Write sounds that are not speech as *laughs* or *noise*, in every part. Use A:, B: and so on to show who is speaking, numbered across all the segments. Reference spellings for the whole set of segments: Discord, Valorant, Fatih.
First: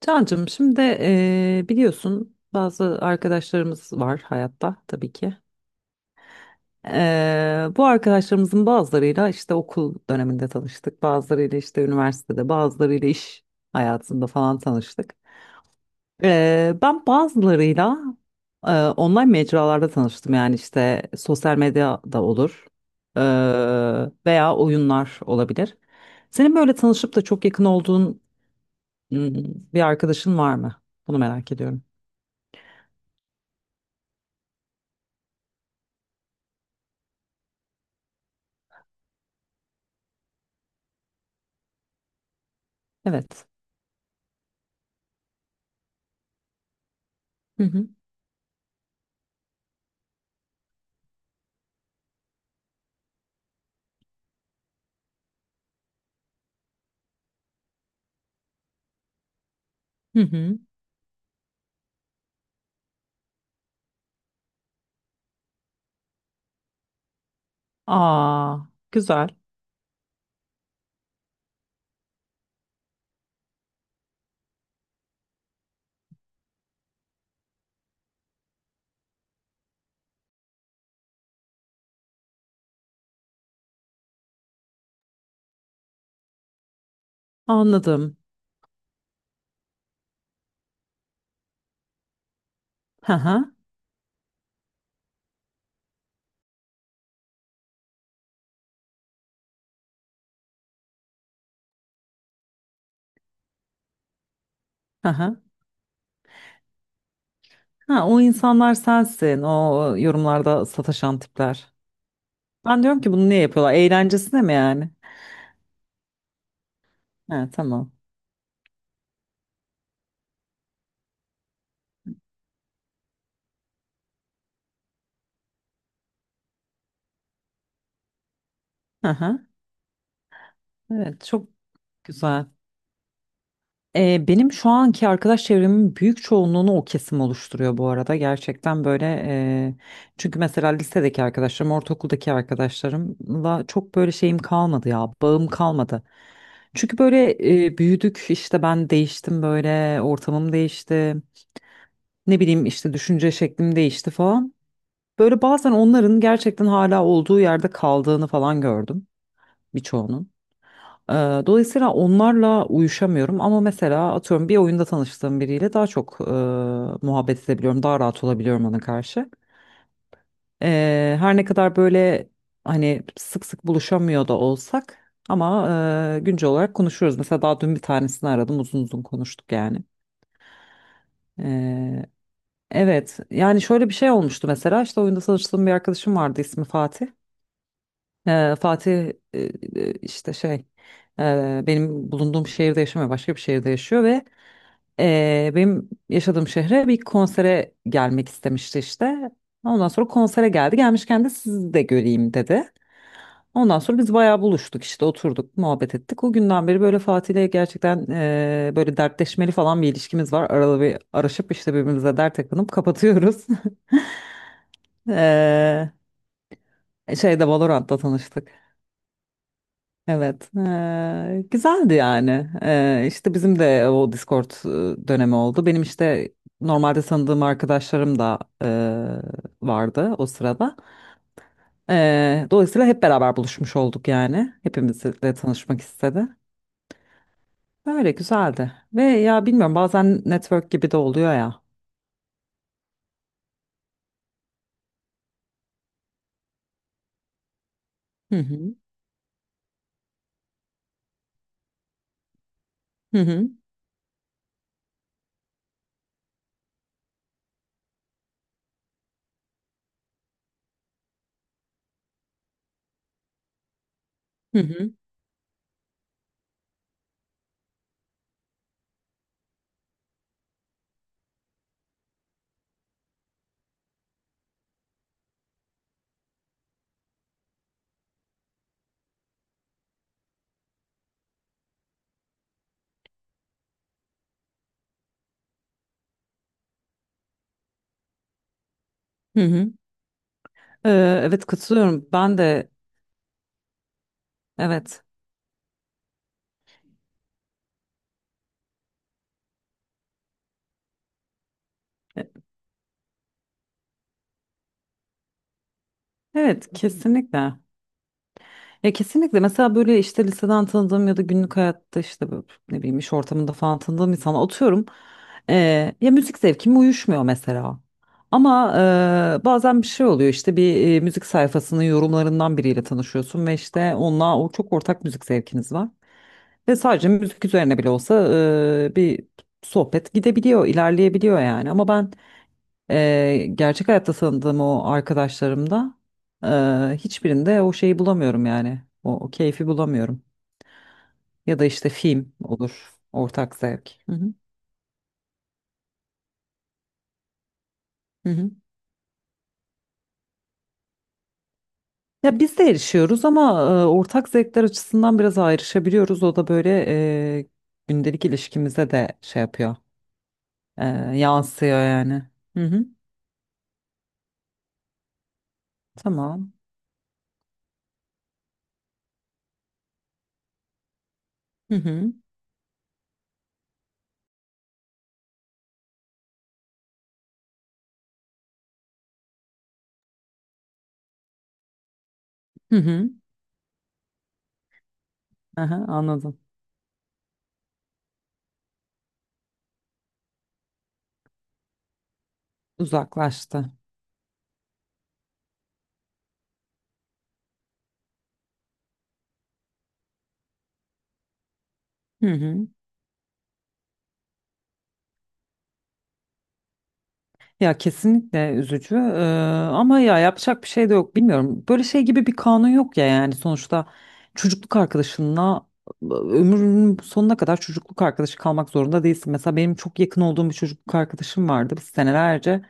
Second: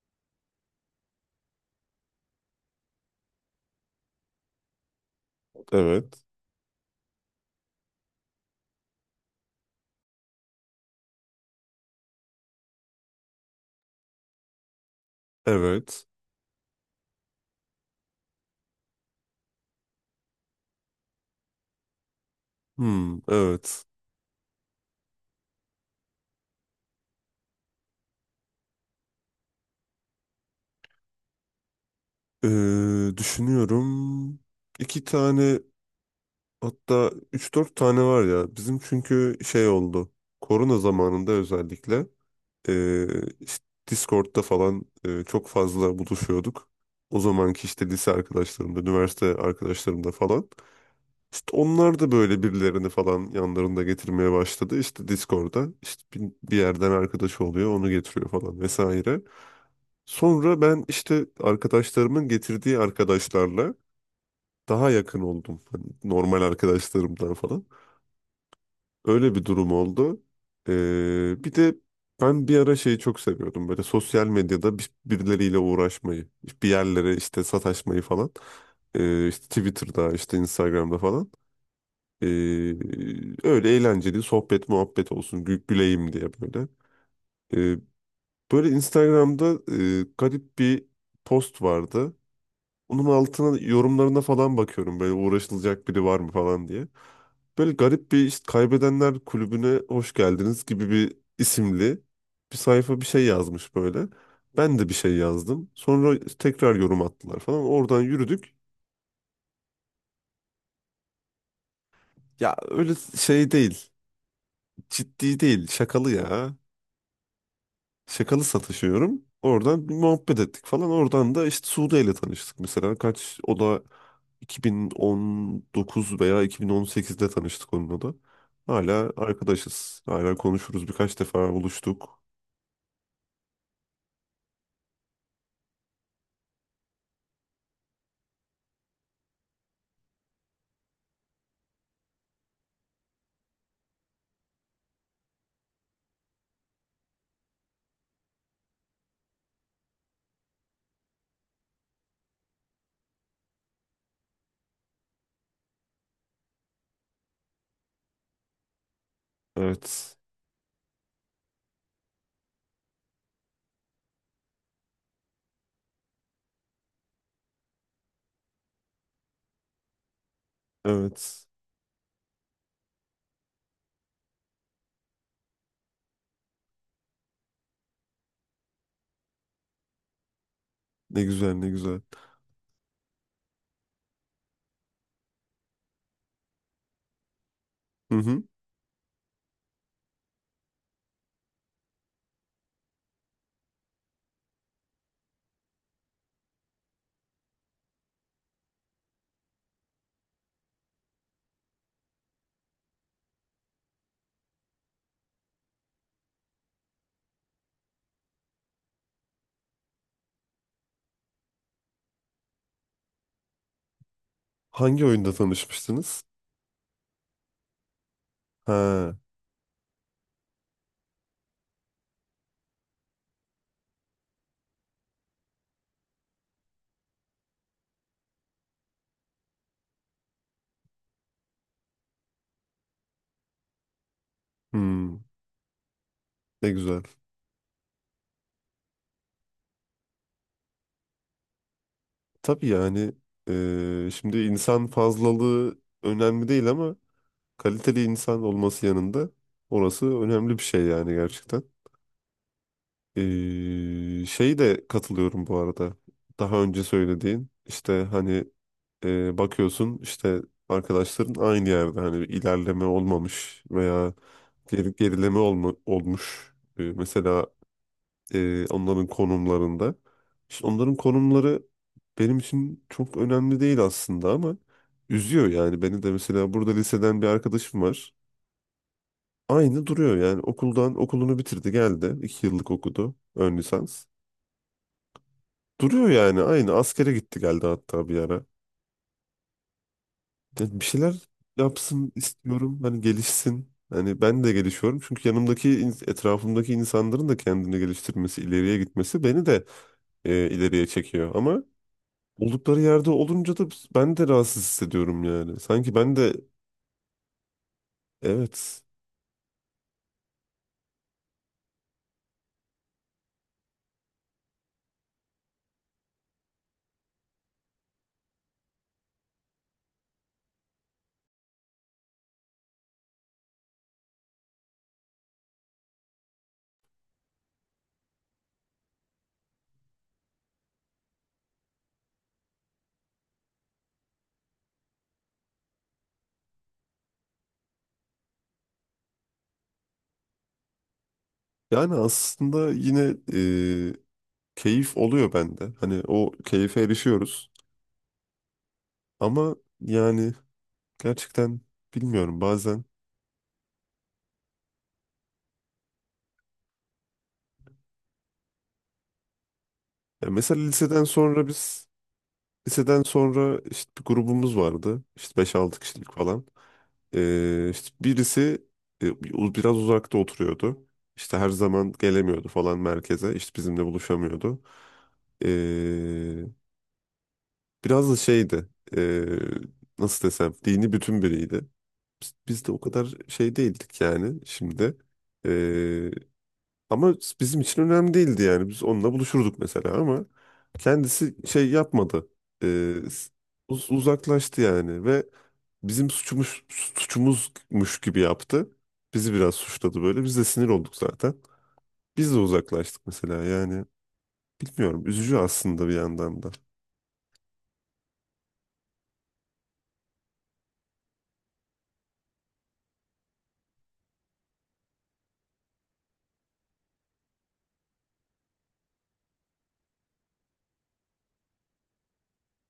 A: Cancığım şimdi biliyorsun bazı arkadaşlarımız var hayatta tabii ki.
B: Evet.
A: Bu arkadaşlarımızın bazılarıyla işte okul döneminde tanıştık. Bazılarıyla işte üniversitede, bazılarıyla iş hayatında falan tanıştık.
B: Evet.
A: Ben bazılarıyla online mecralarda tanıştım. Yani işte sosyal medya da olur
B: Hmm, evet.
A: veya oyunlar olabilir. Senin böyle tanışıp da çok yakın olduğun hmm, bir arkadaşın var mı? Bunu merak ediyorum.
B: Düşünüyorum. İki tane hatta üç dört tane var ya. Bizim çünkü şey oldu. Korona zamanında özellikle ee,
A: Evet.
B: işte Discord'da falan çok fazla buluşuyorduk. O
A: Hı
B: zamanki işte
A: hı.
B: lise arkadaşlarımda, üniversite arkadaşlarımda falan. İşte onlar da böyle birilerini falan yanlarında getirmeye başladı. İşte Discord'da işte bir yerden arkadaşı oluyor, onu getiriyor falan vesaire.
A: Hı hı.
B: Sonra ben işte arkadaşlarımın getirdiği arkadaşlarla daha yakın oldum. Hani normal arkadaşlarımdan falan.
A: Aa, güzel.
B: Öyle bir durum oldu. Bir de ben bir ara şeyi çok seviyordum. Böyle sosyal medyada birileriyle uğraşmayı, bir yerlere işte sataşmayı falan. İşte Twitter'da, işte Instagram'da falan. Ee, Öyle eğlenceli sohbet muhabbet olsun, güleyim diye böyle. Ee,
A: Anladım.
B: Böyle Instagram'da garip bir post vardı. Onun
A: Hı hı.
B: altına yorumlarına falan bakıyorum böyle uğraşılacak biri var mı falan diye. Böyle garip bir işte kaybedenler kulübüne hoş geldiniz gibi bir isimli bir sayfa bir şey yazmış böyle. Ben de bir
A: Hı
B: şey
A: hı.
B: yazdım. Sonra tekrar yorum attılar falan. Oradan
A: Ha, o
B: yürüdük.
A: insanlar sensin. O yorumlarda sataşan tipler.
B: Ya
A: Ben
B: öyle
A: diyorum ki bunu niye
B: şey
A: yapıyorlar?
B: değil.
A: Eğlencesine mi yani?
B: Ciddi değil. Şakalı ya.
A: Ha, tamam.
B: Şakalı satışıyorum. Oradan bir muhabbet ettik falan. Oradan da işte Sude ile tanıştık mesela. Kaç o da 2019 veya 2018'de tanıştık onunla da.
A: Hı
B: Hala
A: hı.
B: arkadaşız. Hala konuşuruz. Birkaç
A: Evet, çok
B: defa buluştuk.
A: güzel. Benim şu anki arkadaş çevremin büyük çoğunluğunu o kesim oluşturuyor bu arada. Gerçekten böyle e, çünkü mesela lisedeki arkadaşlarım, ortaokuldaki arkadaşlarımla çok böyle şeyim kalmadı ya, bağım kalmadı. Çünkü böyle büyüdük işte ben değiştim böyle ortamım değişti. Ne bileyim işte düşünce şeklim değişti falan. Böyle bazen onların gerçekten hala olduğu yerde kaldığını falan gördüm
B: Evet.
A: birçoğunun. Ee, Dolayısıyla onlarla uyuşamıyorum ama mesela atıyorum bir oyunda tanıştığım biriyle daha çok muhabbet edebiliyorum, daha rahat olabiliyorum ona karşı. Her ne
B: Evet.
A: kadar böyle hani sık sık buluşamıyor da olsak ama güncel olarak konuşuyoruz. Mesela daha dün bir tanesini aradım, uzun uzun konuştuk yani.
B: Ne güzel, ne güzel.
A: Ee, evet, yani şöyle bir şey olmuştu mesela işte oyunda tanıştığım bir arkadaşım vardı ismi Fatih.
B: Hı hı.
A: Fatih e, işte şey benim bulunduğum şehirde yaşamıyor başka bir şehirde yaşıyor ve benim yaşadığım şehre bir konsere gelmek istemişti işte. Ondan sonra konsere geldi gelmişken de sizi de göreyim dedi. Ondan sonra biz bayağı buluştuk işte oturduk muhabbet ettik. O günden beri böyle Fatih'le gerçekten böyle dertleşmeli falan bir ilişkimiz var. Aralı bir araşıp işte birbirimize dert takınıp kapatıyoruz. *laughs*
B: Hangi oyunda
A: E,
B: tanışmıştınız?
A: Şeyde Valorant'ta tanıştık.
B: Ha.
A: Evet, güzeldi yani. İşte bizim de o Discord dönemi oldu. Benim işte normalde tanıdığım arkadaşlarım da vardı o sırada. Dolayısıyla hep beraber buluşmuş olduk yani.
B: Hmm.
A: Hepimizle tanışmak istedi.
B: Ne güzel.
A: Böyle güzeldi. Ve ya bilmiyorum bazen network gibi de oluyor ya.
B: Tabii yani şimdi insan fazlalığı önemli değil ama kaliteli
A: Hı
B: insan
A: hı,
B: olması yanında orası önemli bir şey yani gerçekten.
A: hı hı,
B: Ee, Şey de katılıyorum bu arada. Daha önce söylediğin işte hani bakıyorsun işte arkadaşların aynı yerde hani bir ilerleme olmamış veya
A: hı hı,
B: gerileme olmuş. Mesela onların konumlarında. İşte onların konumları benim için çok önemli değil aslında ama üzüyor yani beni de mesela burada liseden bir arkadaşım var. Aynı duruyor yani okuldan okulunu bitirdi geldi. İki yıllık okudu ön lisans. Duruyor yani aynı askere gitti geldi hatta bir ara.
A: hı hı.
B: Ya bir şeyler
A: Evet katılıyorum.
B: yapsın
A: Ben de
B: istiyorum hani gelişsin. Hani ben de gelişiyorum
A: evet.
B: çünkü yanımdaki etrafımdaki insanların da kendini geliştirmesi, ileriye gitmesi beni de ileriye çekiyor. Ama
A: E,
B: oldukları yerde olunca da ben de rahatsız hissediyorum yani. Sanki ben de
A: Evet kesinlikle.
B: evet
A: Ya kesinlikle mesela böyle işte liseden tanıdığım ya da günlük hayatta işte böyle ne bileyim iş ortamında falan tanıdığım insana atıyorum. Ya müzik zevkim uyuşmuyor mesela. Ama bazen bir şey oluyor işte bir müzik sayfasının yorumlarından biriyle tanışıyorsun ve işte onunla o çok ortak müzik zevkiniz var. Ve sadece müzik üzerine bile olsa bir sohbet gidebiliyor, ilerleyebiliyor yani. Ama ben Gerçek hayatta tanıdığım o arkadaşlarımda hiçbirinde o şeyi bulamıyorum yani. O keyfi bulamıyorum. Ya da işte
B: yani
A: film
B: aslında
A: olur.
B: yine
A: Ortak zevk.
B: e,
A: Hı hı.
B: keyif oluyor bende. Hani o keyfe erişiyoruz
A: Hı hı.
B: ama yani gerçekten
A: Ya
B: bilmiyorum
A: biz de
B: bazen.
A: erişiyoruz ama ortak zevkler açısından biraz ayrışabiliyoruz. O da böyle gündelik ilişkimize de şey yapıyor.
B: Ya mesela
A: Eee,
B: liseden sonra
A: Yansıyor
B: biz
A: yani. Hı hı.
B: Liseden sonra işte bir grubumuz vardı. İşte beş altı kişilik falan.
A: Tamam.
B: İşte birisi biraz uzakta oturuyordu. İşte her
A: Hı
B: zaman
A: hı.
B: gelemiyordu falan merkeze. İşte bizimle buluşamıyordu. Ee, Biraz da şeydi. e, Nasıl desem, dini bütün biriydi. Biz de
A: Hı
B: o
A: hı.
B: kadar şey değildik yani şimdi.
A: Aha,
B: E,
A: anladım.
B: ama bizim için önemli değildi yani. Biz onunla buluşurduk mesela ama kendisi şey yapmadı. Ee,
A: Uzaklaştı.
B: Uzaklaştı yani ve bizim suçumuzmuş gibi yaptı. Bizi biraz suçladı böyle. Biz de sinir olduk zaten.
A: Hı
B: Biz de
A: hı.
B: uzaklaştık mesela yani. Bilmiyorum. Üzücü aslında bir yandan da.
A: Ya kesinlikle üzücü. Ama ya yapacak bir şey de yok bilmiyorum. Böyle şey gibi bir kanun yok ya yani sonuçta çocukluk arkadaşınla ömrünün sonuna kadar çocukluk arkadaşı kalmak zorunda değilsin. Mesela benim çok yakın olduğum bir çocukluk arkadaşım vardı. Biz senelerce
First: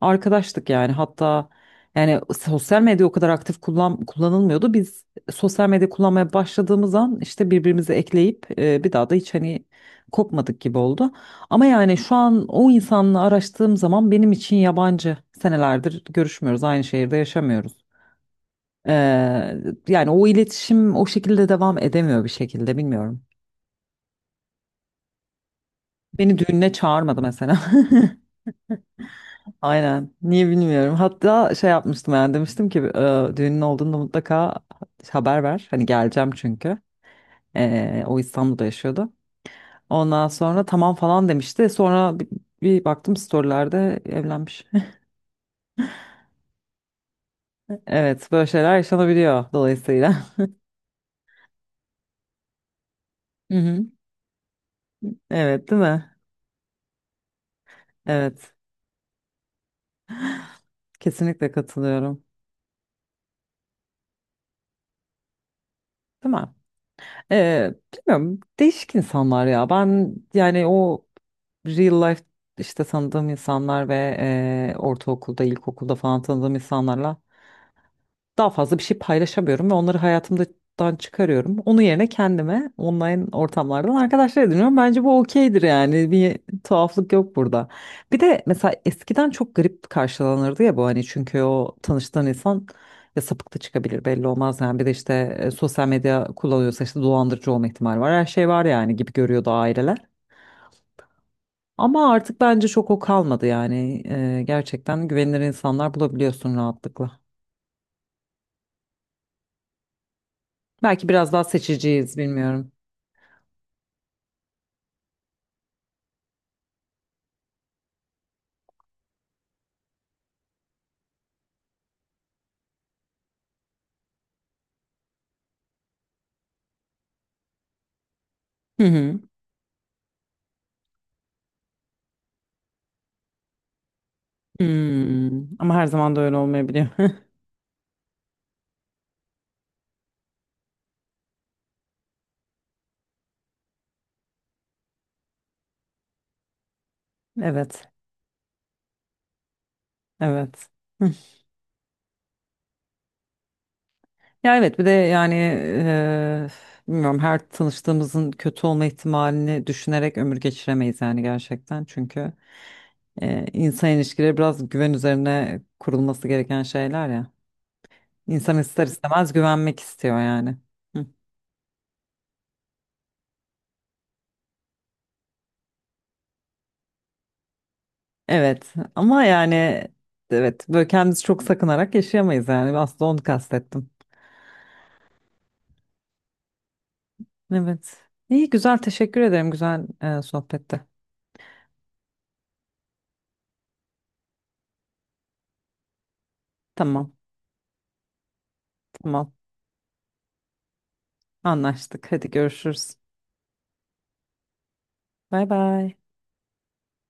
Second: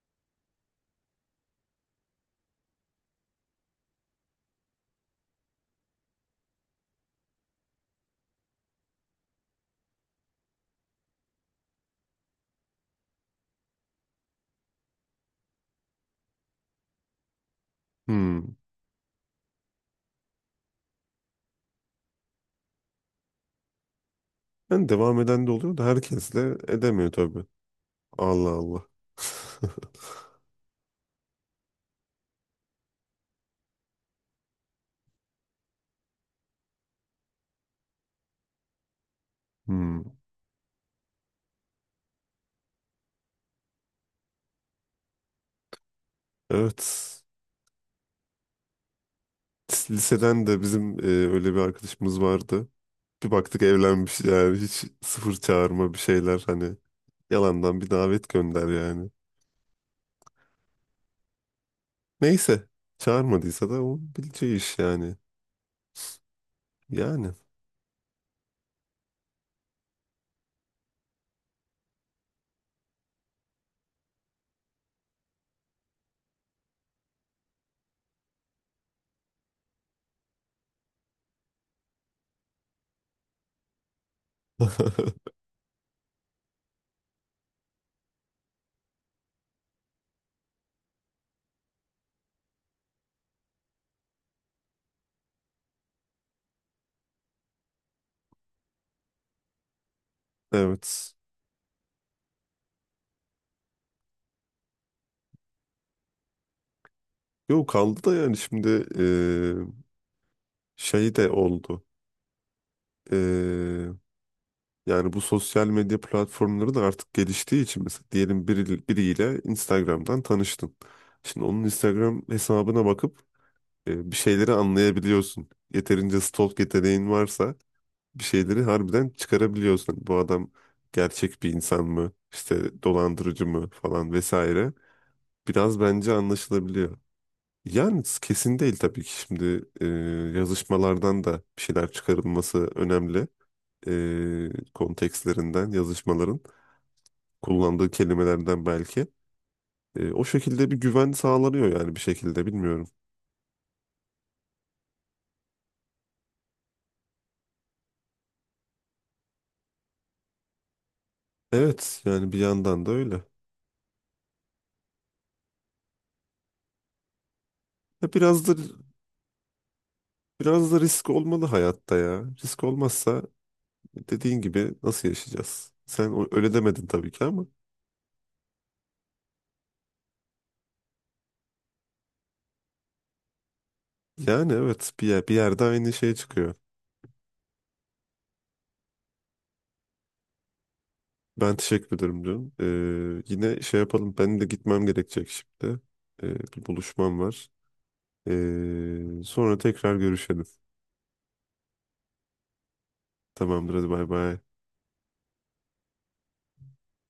A: arkadaştık yani hatta yani sosyal medya o kadar aktif kullanılmıyordu. Biz sosyal medya kullanmaya başladığımız an işte birbirimizi ekleyip bir daha da hiç hani kopmadık gibi oldu. Ama yani şu an o insanla araştığım zaman benim için yabancı. Senelerdir görüşmüyoruz, aynı şehirde yaşamıyoruz.
B: Hmm.
A: Ee, Yani o iletişim o şekilde devam edemiyor bir şekilde bilmiyorum.
B: Yani devam eden de oluyor da herkes
A: Beni
B: de
A: düğününe
B: edemiyor
A: çağırmadı
B: tabii.
A: mesela.
B: Allah Allah.
A: *laughs*
B: *laughs*
A: Aynen. Niye bilmiyorum. Hatta şey yapmıştım yani demiştim ki düğünün olduğunda mutlaka haber ver. Hani geleceğim çünkü. O İstanbul'da yaşıyordu.
B: Hmm.
A: Ondan sonra tamam falan demişti. Sonra bir baktım storylerde evlenmiş.
B: Evet.
A: Evet, böyle şeyler yaşanabiliyor dolayısıyla.
B: Liseden de bizim öyle bir arkadaşımız vardı. Bir
A: *laughs* Hı
B: baktık
A: hı.
B: evlenmiş yani hiç sıfır
A: Evet, değil
B: çağırma bir
A: mi?
B: şeyler hani yalandan bir davet
A: Evet,
B: gönder yani.
A: kesinlikle katılıyorum.
B: Neyse, çağırmadıysa da o bileceği iş yani.
A: Değil mi?
B: Yani
A: Bilmiyorum, değişik insanlar ya. Ben yani o real life işte tanıdığım insanlar ve ortaokulda, ilkokulda falan tanıdığım insanlarla daha fazla bir şey paylaşamıyorum ve onları hayatımdan çıkarıyorum. Onun yerine kendime online ortamlardan arkadaşlar ediniyorum. Bence bu
B: *laughs*
A: okeydir yani. Bir tuhaflık yok burada. Bir de mesela eskiden çok garip karşılanırdı ya bu hani çünkü o tanıştığın insan ya sapık da çıkabilir belli olmaz yani bir de işte sosyal medya kullanıyorsa işte dolandırıcı olma ihtimali var her şey var yani gibi görüyordu aileler.
B: evet.
A: Ama artık bence çok o kalmadı yani. Gerçekten güvenilir insanlar bulabiliyorsun rahatlıkla.
B: Yok, kaldı da yani şimdi eee,
A: Belki
B: şey de
A: biraz daha
B: oldu.
A: seçiciyiz bilmiyorum.
B: Eee, Yani bu sosyal medya platformları da artık geliştiği için mesela diyelim biriyle Instagram'dan tanıştın. Şimdi onun Instagram hesabına bakıp bir şeyleri anlayabiliyorsun. Yeterince stalk yeteneğin varsa bir şeyleri
A: Hı
B: harbiden
A: hı.
B: çıkarabiliyorsun. Bu adam gerçek bir insan mı? İşte dolandırıcı mı falan vesaire.
A: Hmm. Ama
B: Biraz
A: her
B: bence
A: zaman da öyle olmayabiliyor.
B: anlaşılabiliyor.
A: *laughs*
B: Yani kesin değil tabii ki şimdi yazışmalardan da bir şeyler çıkarılması önemli. Kontekstlerinden, yazışmaların
A: Evet.
B: kullandığı kelimelerden belki. O
A: Evet.
B: şekilde bir güven
A: Hı.
B: sağlanıyor yani bir şekilde bilmiyorum.
A: Ya evet bir de yani bilmiyorum her tanıştığımızın kötü olma ihtimalini düşünerek ömür geçiremeyiz yani gerçekten.
B: Evet, yani
A: Çünkü
B: bir yandan da öyle.
A: insan ilişkileri biraz güven üzerine kurulması gereken şeyler ya.
B: Biraz da
A: İnsan ister istemez güvenmek istiyor yani.
B: biraz da
A: Hı.
B: risk olmalı hayatta ya. Risk olmazsa, dediğin gibi nasıl yaşayacağız? Öyle demedin tabii ki ama
A: Evet ama yani evet böyle kendimizi çok sakınarak yaşayamayız yani aslında onu kastettim.
B: yani evet, bir yerde aynı şey çıkıyor.
A: Evet. İyi güzel teşekkür ederim güzel sohbette.
B: Ben teşekkür ederim diyorum. Yine şey yapalım. Benim de gitmem gerekecek şimdi. Bir
A: Tamam
B: buluşmam var.
A: tamam
B: Sonra tekrar görüşelim.
A: anlaştık. Hadi görüşürüz.
B: Tamamdır, hadi bay bay.
A: Bay bay.